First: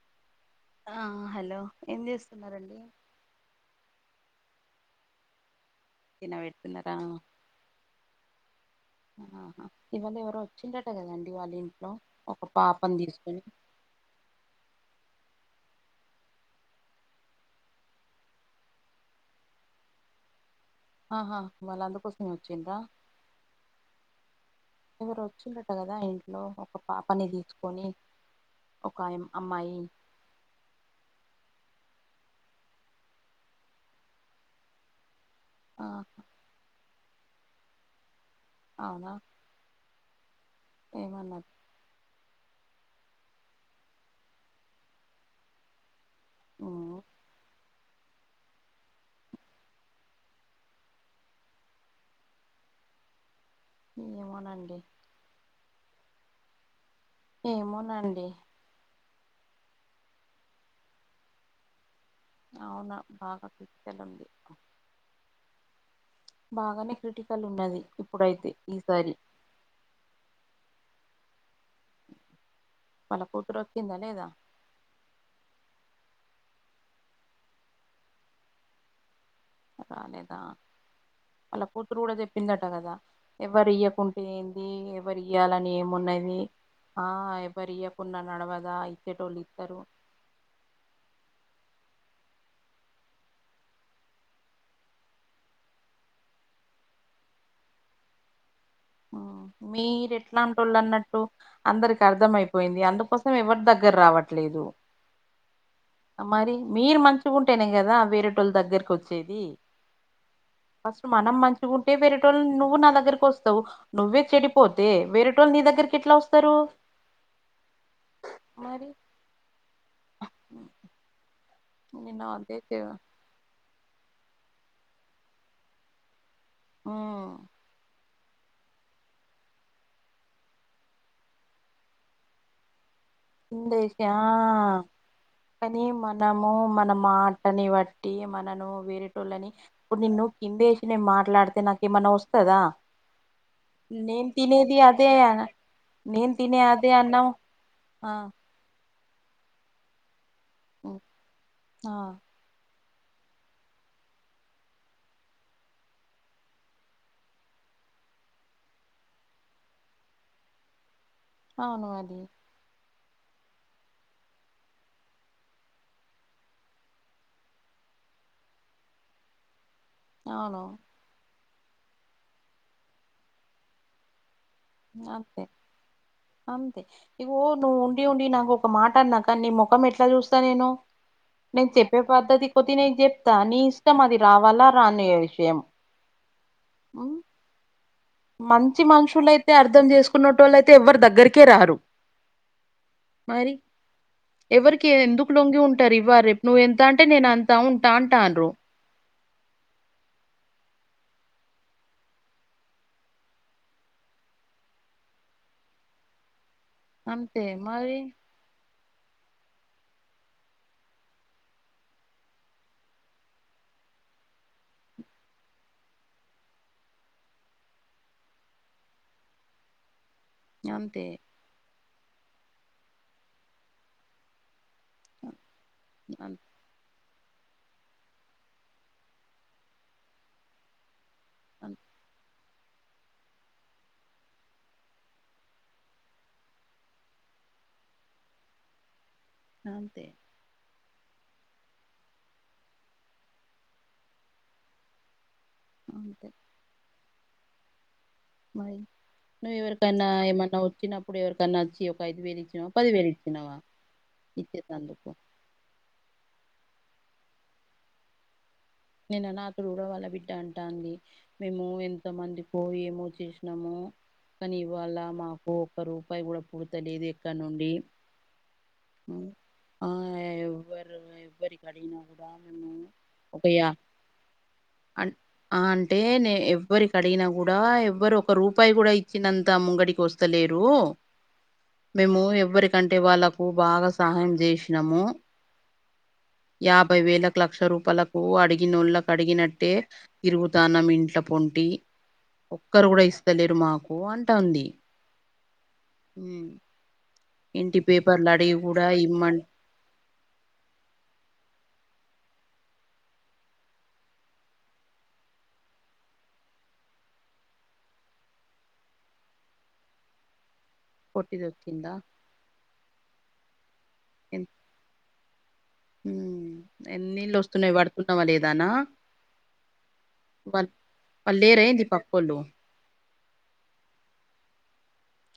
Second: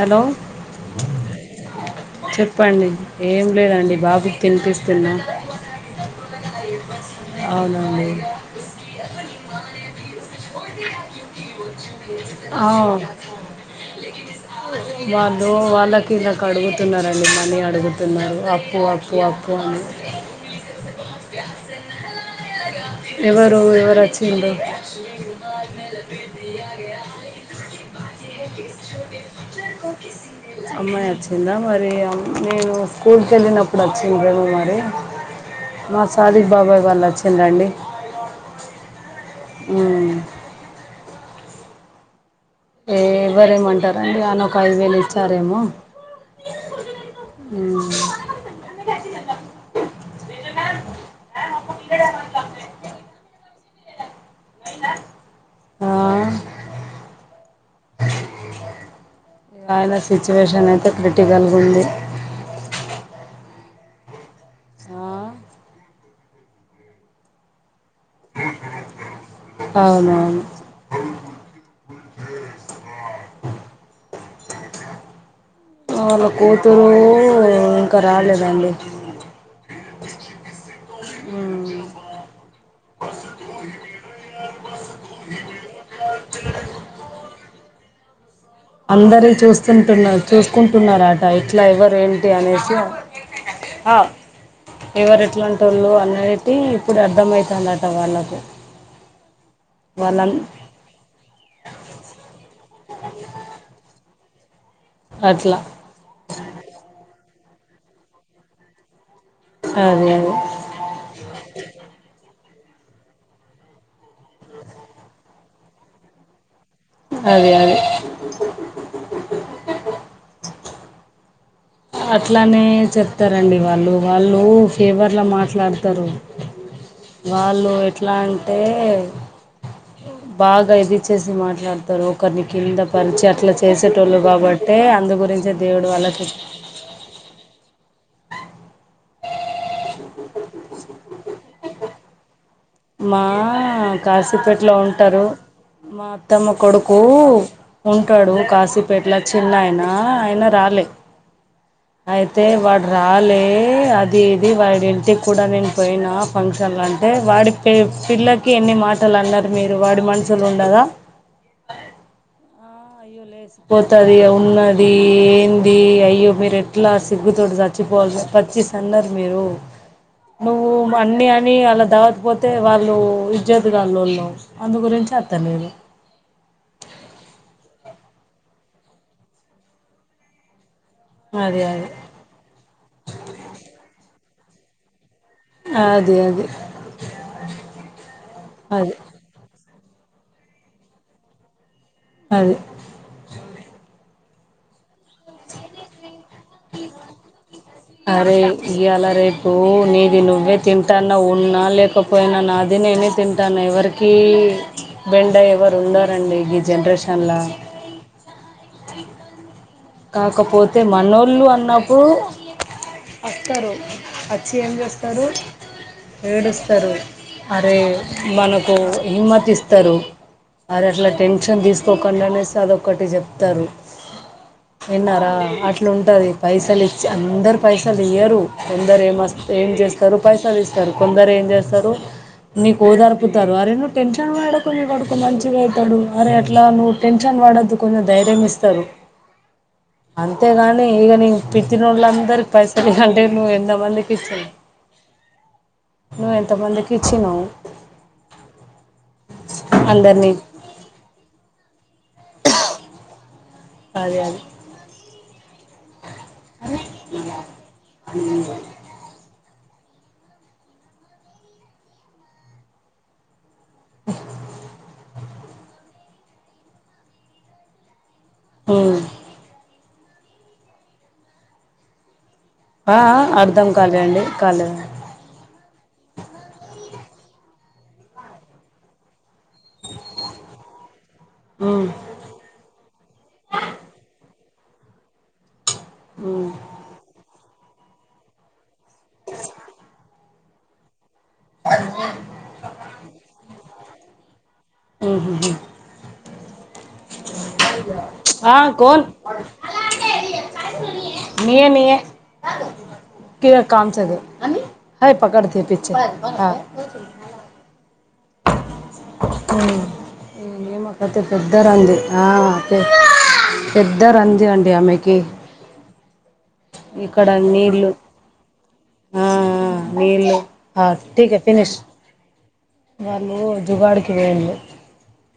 Hello. ఆ hello ఏం చేస్తున్నారండి. చెప్పండి ఏం లేదండి బాబుకి తినిపిస్తున్నా. తినబెడుతున్నారా అవునండీ. అవునా అవునా ఇవాళ ఎవరో వచ్చిండట కదండి వాళ్ళ ఇంట్లో ఒక ఆ, పాపనీ తీసుకొని. వాళ్ళు వాళ్ళకింద కడుగుతున్నారండి మనీ అడుగుతున్నారు అప్పు అప్పు. ఏ అప్పు అప్పు అని. ఆహా వాళ్ళు అందుకోసమే వచ్చిండ్రా ఎవరు ఎవరొచ్చిండ్రు. ఎవరో స్ప్రింగ్ బాయ్ వచ్చిండట కదా వాల్ ఇంట్లో బి ఒక హాయ్ పాపని హాయ్. తీసుకొని ఒక ఆయమ్- అమ్మాయి త అమ్మాయి వచ్చిందా మరి నేను స్కూల్ కి వెళ్ళినప్పుడు వచ్చింది చూడు మరి. ఆ మా సాదిక్ బాబాయి వాళ్ళ వచ్చిండ్రు అండి. అవునా. హుమ్మ్. ఏమన్నార్. ఏ ఎవ్వరేమంటారండి అన ఒక ఐదు వేలు ఇచ్చారేమో. ఓ. హ్మ్. ఏమని. ఆ. ఏమోనండి. ఆయన సిచ్యువేషన్ అయితే క్రిటికల్గా ఉంది. అవునా బాగా క్రిటికల్ ఉంది. ఆ, బాగానే క్రిటికల్ ఉన్నది ఇప్పుడైతే ఈసారి. అవునవును. వళ్ళ కూతురు వచ్చిందా లేదా. వాళ్ళ కూతురు ఇంకా రాలాలేదండి. రాలేదా. వళ్ళ ఉమ్. కూతురు కూడా చెప్పిందట కదా ఎవ్వరు ఇయ్యకుంటే ఏంది. ఎవరి ఇయ్యాలని ఏమున్నది ఆ ఎవరు ఇయకున్నా నడవద్. అందరి చూస్తుంటున్నారు. చూసుకుంటున్నారట ఇట్లా ఎవరు ఏంటి అనేసి. ఎవరు ఎట్లాంటి వాళ్ళు అనేటిది ఇప్పుడు అర్థమవుతుందట వాళ్ళకు. మీరు వాళ్ళం ఎట్లాంటోళ్ళు అన్నట్టు. అందరికి అర్థమయిపోయింది అందుకోసమే ఎవరు దగ్గర రావట్లేదు. అట్లా. ఆ మరి మీరు మంచిగాగుంటేనే కదా వేరే వాళ్ళు దగ్గరకి వచ్చేది. అదే అదే ఫస్ట్ మనం మంచిగుంటే వెరెటోళ్లు నువ్వు నా దగ్గరకోస్తావు నువ్వే చెడిపోతే వేరేటోళ్లు నీ దగ్గరికి ఎట్లా వస్తరు అదే అదే మరీ నిన్న అదే అట్లానే చే- చెప్తారండి వాళ్లు వాళ్లు ఫేవర్లా మాట్లాడతారు ఉమ్, వాళ్లు ఎట్లా అంటే బాగా ఇది చేసి మాట్లాడతారు ఒకరిని కింద పరిచ్ కిందేసి మాట్లాడితే ఆ గురించే కానీ దేవుడు వాళ్ళకి మనము మన మాటని వాట్టి ట్టి మనను వేరేటోళ్ళని ఇప్పుడు నిన్ను కిందేసి నేను మాట్లాడితే నాక్ ఏమన్నా వస్తదా మా నేను కాశీపేటలో తినేది అదే ఉంటారు అన మా నేను అత్తమ్మ తినే అదే కొడుకూ అన్నం ఆ ఉంటాడు కాశీపేటల చిన్నయన ఆయన రాలే హ్మ్. ఆ అయిత్ తే వాడు రాలే అది ఇది వాడి ఇంటికి కూడా నేను పోయినా ఫంక్షన్లాంటే వాడిప్ ఏ పిల్లకి ఎన్ని మాటలు అన్నారు మీరు వాడి మనుషుల ఉండదా అవును అది వదిలేసి పోతాది ఇగ ఉన్నది ఏంది అయ్యో మీరెట్లా సిగ్గుతోటి జాచ్ చ్చిపోవాలన్న పచ్చీస్ అన్నారు మీరు [inaudible] నువ్వు అన్ని అని అలా దావత్ పోతే వాళ్లు ఇజాత్ గాలోళ్లు హమ్తే అంమ్తే ఇగో నువ్వు ఉండి ఉండి నాకోక మాట అన్నా నీ ముఖం ఎట్లా జూస్తా నేను అది నేను అది చెప్పే పద్ధతి కొద్ది నేను జేప్తా నీ ఇష్టం అది రావాలా రానియాస్ అదే అదే మంచి మనుషులయితే అర్థం జేసుకునేటోలైతే ఎవ్వరు దగ్గరకే రారు అదే మరీ ఎవరికి ఎందుకు లొంగి ఉంటారు ఇవ్వ రేపు నువ్ ఎంత అంటే నేన్ అంతా ఉంటా అరే అంటాన్రు ఇయ్యాల రేపు నీది నువ్వే తింటన్నావు, ఉన్నా లేకపోయినా నాది నేనే తింటాను ఎవరికి కి బెండాయి ఎవరు ఉండారండి గిద్ అంతే మరీ [unintelligible] కాకపోతే మనోళ్లు అన్నప్పుడు అస్తారు అచ్చి ఏం జేస్తారు ఏడుస్తారు అరే మనకు హిమ్మత్ ఇస్తారు ఆరే అంతే అట్లా టెన్షన్ దీసుకోకండానేసి అదొక్కటి చెప్తారు విన్నారా అట్లుంటది అన్ పైసలు ఇస్తే చీ అందరు పైసలు తీయ్యరు ఎందరె మస్త ఏం జేస్తారు పైసలుస్తా స్తారు కొందరు ఏం అన్ జేస్తారు నీకు ఓదరుపుతారు అరే నువ్వు టెన్షన్ వాడకు మీ కొడుకు మంచిగా అయితాడు అరే అట్లా నువ్వు టెన్షన్ వాడొద్దు కొంచెం ధైర్యం ఇస్తారు అంతే అంతేగాని ఇగ నీ పిత్తినోళ్ళందరికి పైసలు ఇయి కంటే నువ్వు ఎంత మందికి ఇస్తావు [inaudible] నువ్వ ఎంత మందికి ఇచ్చినావు మరీ నువ్ ఎవరికైనా అందరినీ ఏమన్నా వచ్చినప్ ఇప్పుడు ఎవరికన్నా వచ్చి ఒక ఐదు వేలు ఇచ్చినావా పది వేలు ఇచ్చినావా ఇచ్చేది అందుకు అ [unintelligible] నేను నాక్కడ కూడా వాళ్ళ బిడ్డ అంటాంది మేము ఎంత మంది పో ఏమో చే న్నాము కానీ ఇవాళ మాకు ఒక్క రూపాయి కూడా పూర్త లేదు ఎక్కడ నుండి ఉమ్ ఆ ఎవ్వరు ఎవరీ కాడా కూడా మేము ఒక అర్థం యా కాలే అండి కాలేద్ అన్ ఆ అంటే నే ఎవ్వరి క అడిగిన కూడా ఎవ్వరు ఒక రూపాయి కూడా ఇచ్చినంత ముంగడికి వస్తలేరు ఉమ్ మేము ఎవరికంటే వాళ్ళ బాగా సహాయం చేసినాము ఉమ్ యాభై వేలకు లక్ష రూపాయలు ఓ అడిగినోళ్ళకి అడిగినట్టే తిరుగుతానం ఇంట పొంటి ఒక్కరు కూడా ఇస్తలేరు మాకు అంటా ఉంది ఊహు ఇంటి పేపర్లు అడివి ఆ కూడా ఇమ్మం నియే నియే [unintelligible] పకడతే పచ్చే ఆ ఏ మ అతే పొట్టిది పెద్ద వచ్చిందా రంది ఆ పెద్ద రంది అండి ఆమెకి ఏ నీళ్ళు వస్తున్నాయి పడుతున్నావా లేదానా ఆ ఆ నీళ్ళు వ ఆ ఠీక్ వాళ్ళు హై లేరా ఫినిష్ ఏందీ పాపోలు వాళ్ళు జుగాడికి వెేయిళు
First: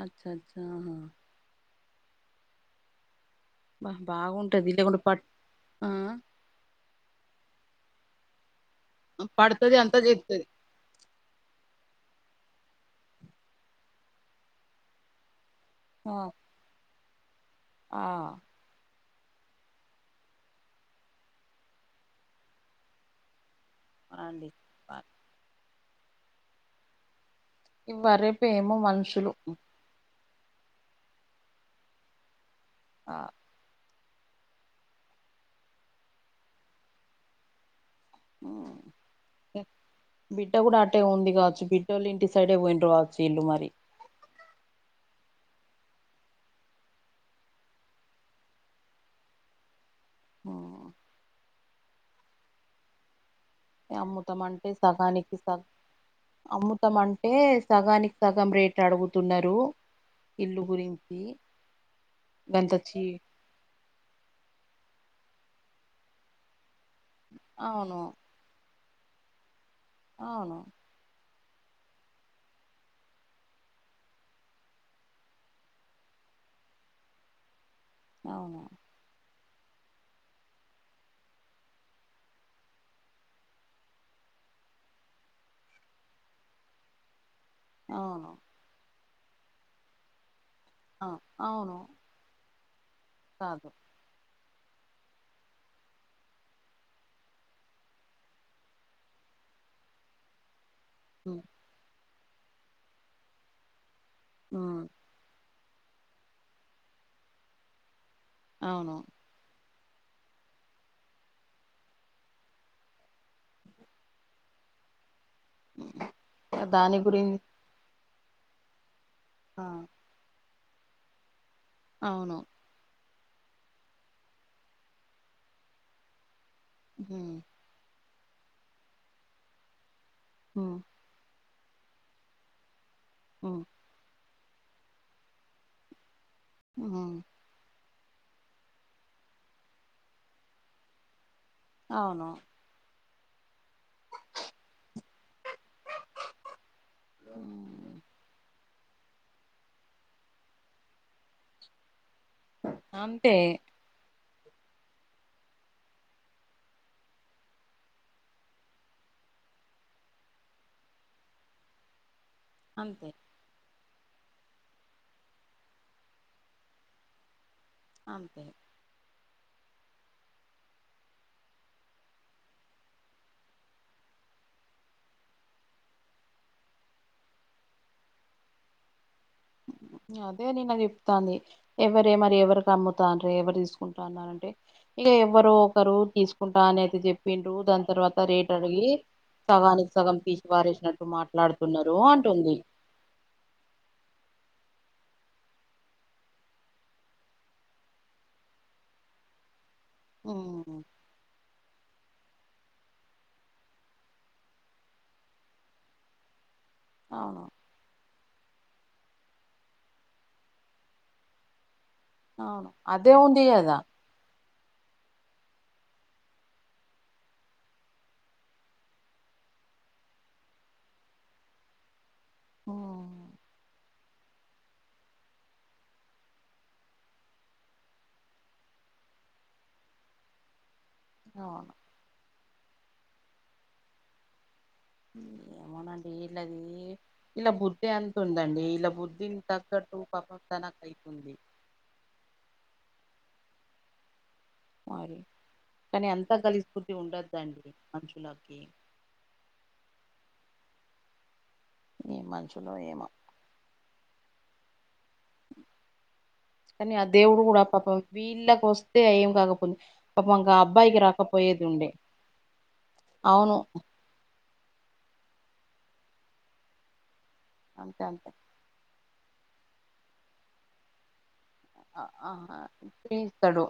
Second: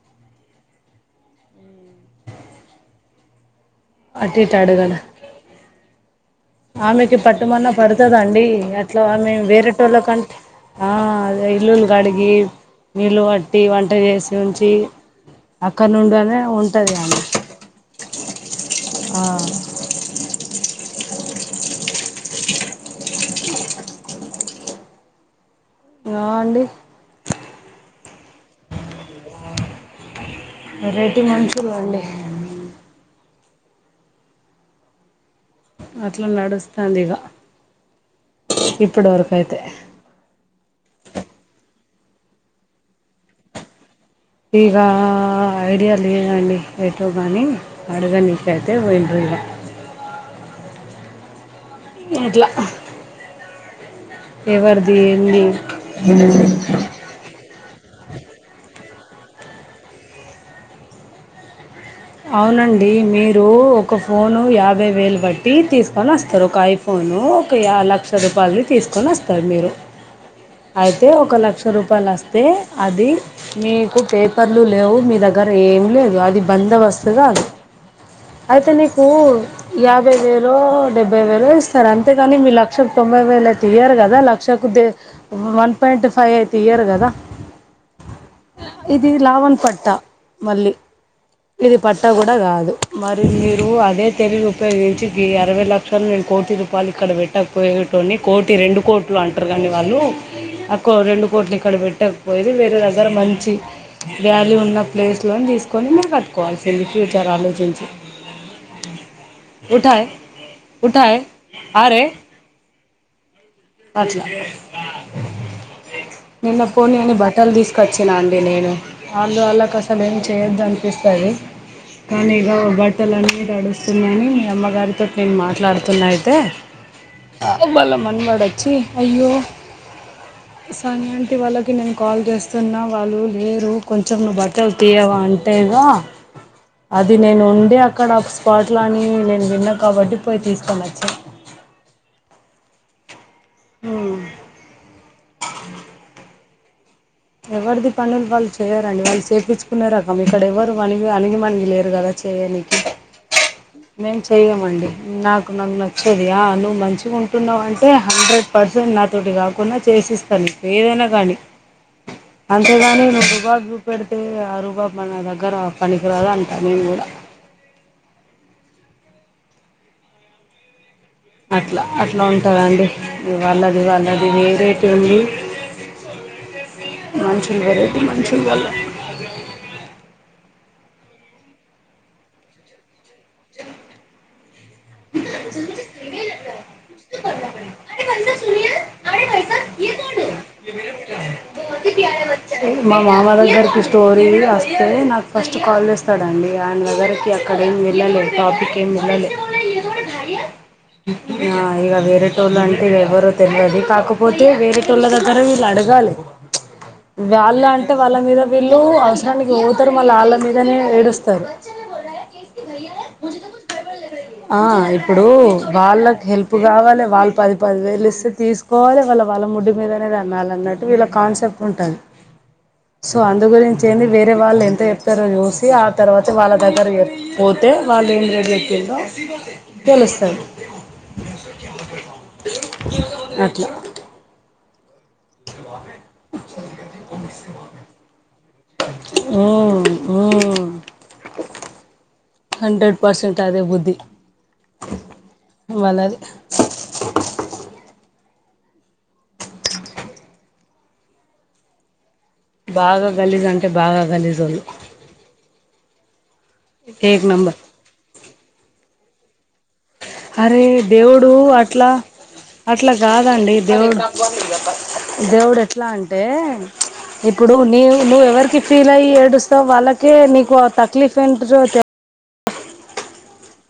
అచ్చ అచ్చహ బా అటు ఇటు బాగుంటుంది అడగలే లేకుండా పట్ ఆ ఆమెకి పట్టుమన్న పడుతుందండి అట్లా ఆమె పడుతది వేరేటోళ్ళ అంతా కంటే చేత్తది అదే ఇల్లులు కడిగి నీళ్ళు పట్టి వంట చేసి ఉంచి అక్కడ ఆ నుండి అనే ఉంటది ఆమె ఆ ఆ అండి ప ఆ అండి ఇవ రేపు ఏమో మనుషులు వెరైటి మనుషులండీ ఆ అట్లా నడుస్తాంది ఇగ ఇప్పటి వరకు అయితే బిడ్డ కూడా అటే ఉంది కావచ్చు బిడ్డలు ఇంటి సైడే పాయింరూ కావచ్చు మరి ఇగ ఐడియా లేదండి ఎటో కానీ అడుగ నికయితే వోయిండ్రు ఆ ఇంట్ల అమ్ముతం అంటే సగానికి ఏంది సగ అమ్ముతం అంటే అంటే సగానికి సగం రేట్ అడుగుతున్నారు ఇల్లు గురించి అవునండి గంతొచ్చి మీరు ఒక ఫోను యాభై వేలు బట్టి తీసుకొని వస్తారు ఒక ఐఫ ఫోను ఒక అవును లక్ష రూపాయలవి తీసుకొని వస్తారు మీరు అవును అయితే ఒక లక్ష రూపాయలు వస్తే అది మీకు పేపర్లు లేవు మీ దగ్గర ఏం లేదు అది బందోబస్తు స్తుగా అవును అయితే నీకు యాభై వేలు డెబ్బై వేలు ఇస్తారు అంతేగాని మీ లక్షలు తొంభై వేలు అయితే ఇయ్యారు కదా లక్ష [unintelligible] వన్ పాయింట్ ఫైవ్ అయితే ఇయరు కదా ఆ ఇది లావణ పట్ట మళ్ళీ ఆ అవును ఇది పట్టా కూడా కాదు మరి మీరు కాదు అదే తెలివి ముప్పై నుంచి అరవై లక్షలు నేను కోటి రూపాయలు ఇక్కడ పెట్టకపోయటని కోటి రెండు కోట్ అంటారు కానీ వాళ్ళు రెండు మ్ కోట్లు ఇక్కడ పెట్టకపోయిది వేరే దగ్గర మంచి వ్యాల్యూ ఉన్న మ్ ప్లేస్ లోని తీసుకు కొన్ని కట్టుకోవాల్సింది ఫ్యూచర్ అలోచించి అవును ఉఠా ఉఠయ ఆ రే అట్లా అ నిన్న పోనీ అని బట్టలు తీసుకొచ్చిన అండి నేను వాళ ఆ వాళ్ళకి అసలు ఏం చేయొద్దంట చేస్తారు కానీ అవును ఇక బట్ లన్నీ తడుస్తున్నాయని మీ అమ్మగారితోటి నేను మాట్లాడుతున్నా అయితే హ వాళ్ళ మనవడు అచ్చి అయ్యో హ్మ్ కానింటి వాళ్ళకి నేను కాల్ చేస్తున్నా వాళ్ళు హ్మ్ లేరు కొంచెం నువ్వు బట్టలు తీయవా అంటేగా హ్మ్ అది నేను ఉండి అక్కడ వాట్ల అని నేను విన్నా కాబట్టి పోయి తీసుకోని వచ్చిన అవును హ్మ్మ్ ఎవరిది హ్మ్ పనులు వాళ్ళు చేయరండి, వాళ్ళు చేపించుకునే రకం ఇక్కడ ఎవరు వనిగి అణగి మనిగి లేరు కద చేయనికి అంతే మేము చెయ్యమండి, నాకు నాకు నచ్చింది ఆ నువ్వు మంచిగా ఉంటున్నావు అంటే హండ్రెడ్ పర్సన్ నాతోటి కాకున్నా చేసిస్తాను ఏదైనా కానీ అంతేగాని అంతే నువ్వు రుబాబు చూపెడితే ఆ రూబబు మన దగ్గర పనికిరాదు అంటా నేను గుడా అంతె అట్లా అట్లా ఉంటదండి ఇ వాళ్ళది వాళ్ళది ఏ రేటుంది మనుషులు వెరైటీ మనుషులు వాల అదే నిన్న చెప్తాంది ఎవరే మరి ఎవరికి అమ్ముతానరు ఎవరు తీసుకుంటాన్నారంటే ఇక ఎవరో ఒకరు తీసుకు కుంటా అని అయితే చెప్పిండ్రు, దాని తర్వాత రేట్ అడిగి సగానికి సగం తీసిపారేసినట్టు మాట్లాడుతున్నరు అన్ [unintelligible] మా మామ దగ్గరికి స్టోరీ అస్తే నాకు ఫస్ట్ కాల్ చేస్తాడండీ ఆయన దగ్గరికి అక్కడేం వెళ్లలే టాపిక్ ఏమ్ వెళ్ళలే హ్మ్ ఆ ఇక వేరేటోళ్ళు అంటే ఎవరో తెల్వది కాకపోతే వేరేటోళ్ళ దగ్గర వీళ్ళు అడగాలి. అవును [unintelligible] అంటే వాళ్ళ మీద వీళ్ళు అవసరానికి పోతారు మళ్ళా వాళ్ళ మీదనే ఏడుస్తారు. కేస్ కి అవును తయార్ హై అదే ఉంది ముజేకి కదా కుచ్ గడ్బడ్ లే ఆ ఇప్పుడు వాళ్ళకి హెల్ప్ కావాలి, వాళ్ళు పది పది వేలు ఇస్తే తీసుకు పోవాలి వాళ్ళ వాళ్ళ ముడ్డి మీదనే తన్నాలన్నట్టు వీళ్ళ కాన్సెప్ట్ ఉంటది సో హ్మ్ అందు గురించి ఏంది వేరే వాళ్ళు ఎంత చెప్తారో చూసి ఆ తర్వాత వాళ్ళ దగ్గర చెప్ పోతే వాళ్ళు ఏం రేట్ చెప్పిండ్రో తెలుస్తది అవును అట్లా ఏమోనండి వీళ్ళది వీళ్ళ బుద్ధే అంతుందండి వీళ్ళ బుద్ధిని మ్మ్, తగ్గట్టు పాపం మ్మ్. తనకు అయితుంది హండ్రెడ్ పర్సెంట్ అదే బుద్ధి. మరి కానీ వాళ్ళది అంత గలీజ్బుద్ధి ఉండద్దండి మనుషులకి ఏం మన్షు బాగా గలీజ్ అంటే బాగా గలీజోళ్లు కానీ ఆ ఏక్ దేవుడు నంబర్ కూడా పాపం వీళ్ళకు వస్తే ఏం కాకపోవును అరే దేవుడు అట్లా అట్లా అవును కాదండి దేవుడు దేవుడు ఎట్లా అంటే ఇప్పుడు నీవు అంతే అంతే నువ్వెవరికి ఫీల్ అయ్యి ఏడుస్తావ్ వాళ్ళకే నీకు ఆ తక్లీఫ్ ఏంటిదో ఆ ఆ ఆ తీస్తాడు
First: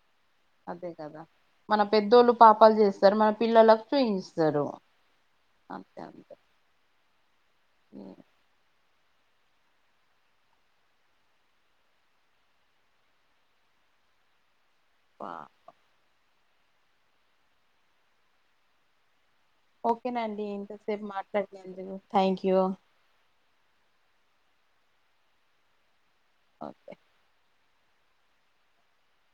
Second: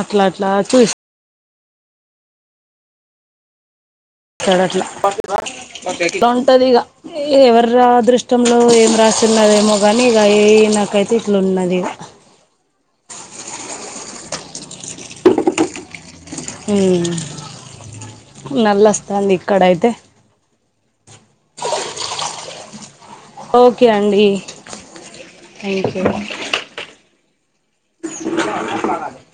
అట్లా అట్లా అదే కదా మన పెద్దోళ్ళు పాపాలు చేస్తారు మన పిల్లలకు చూయిస్తారు గదట్లా అంతే అంతే ఉంటదిగ ఎవర్రా ఏ, అదృష్ట ష్టంలో ఏం రాసున్నదేమో కాని ఇక ఇ నాకైతే ఇట్ల ఉన్నదిగ పా హమ్ నల్ల వస్తంది ఓకేనండి ఇంతసేపు మాట్లాడినందుకు థ్యాంక్ యూ ఓకే అండి, థ్యాంక్ యూ ఒకే [unintelligible]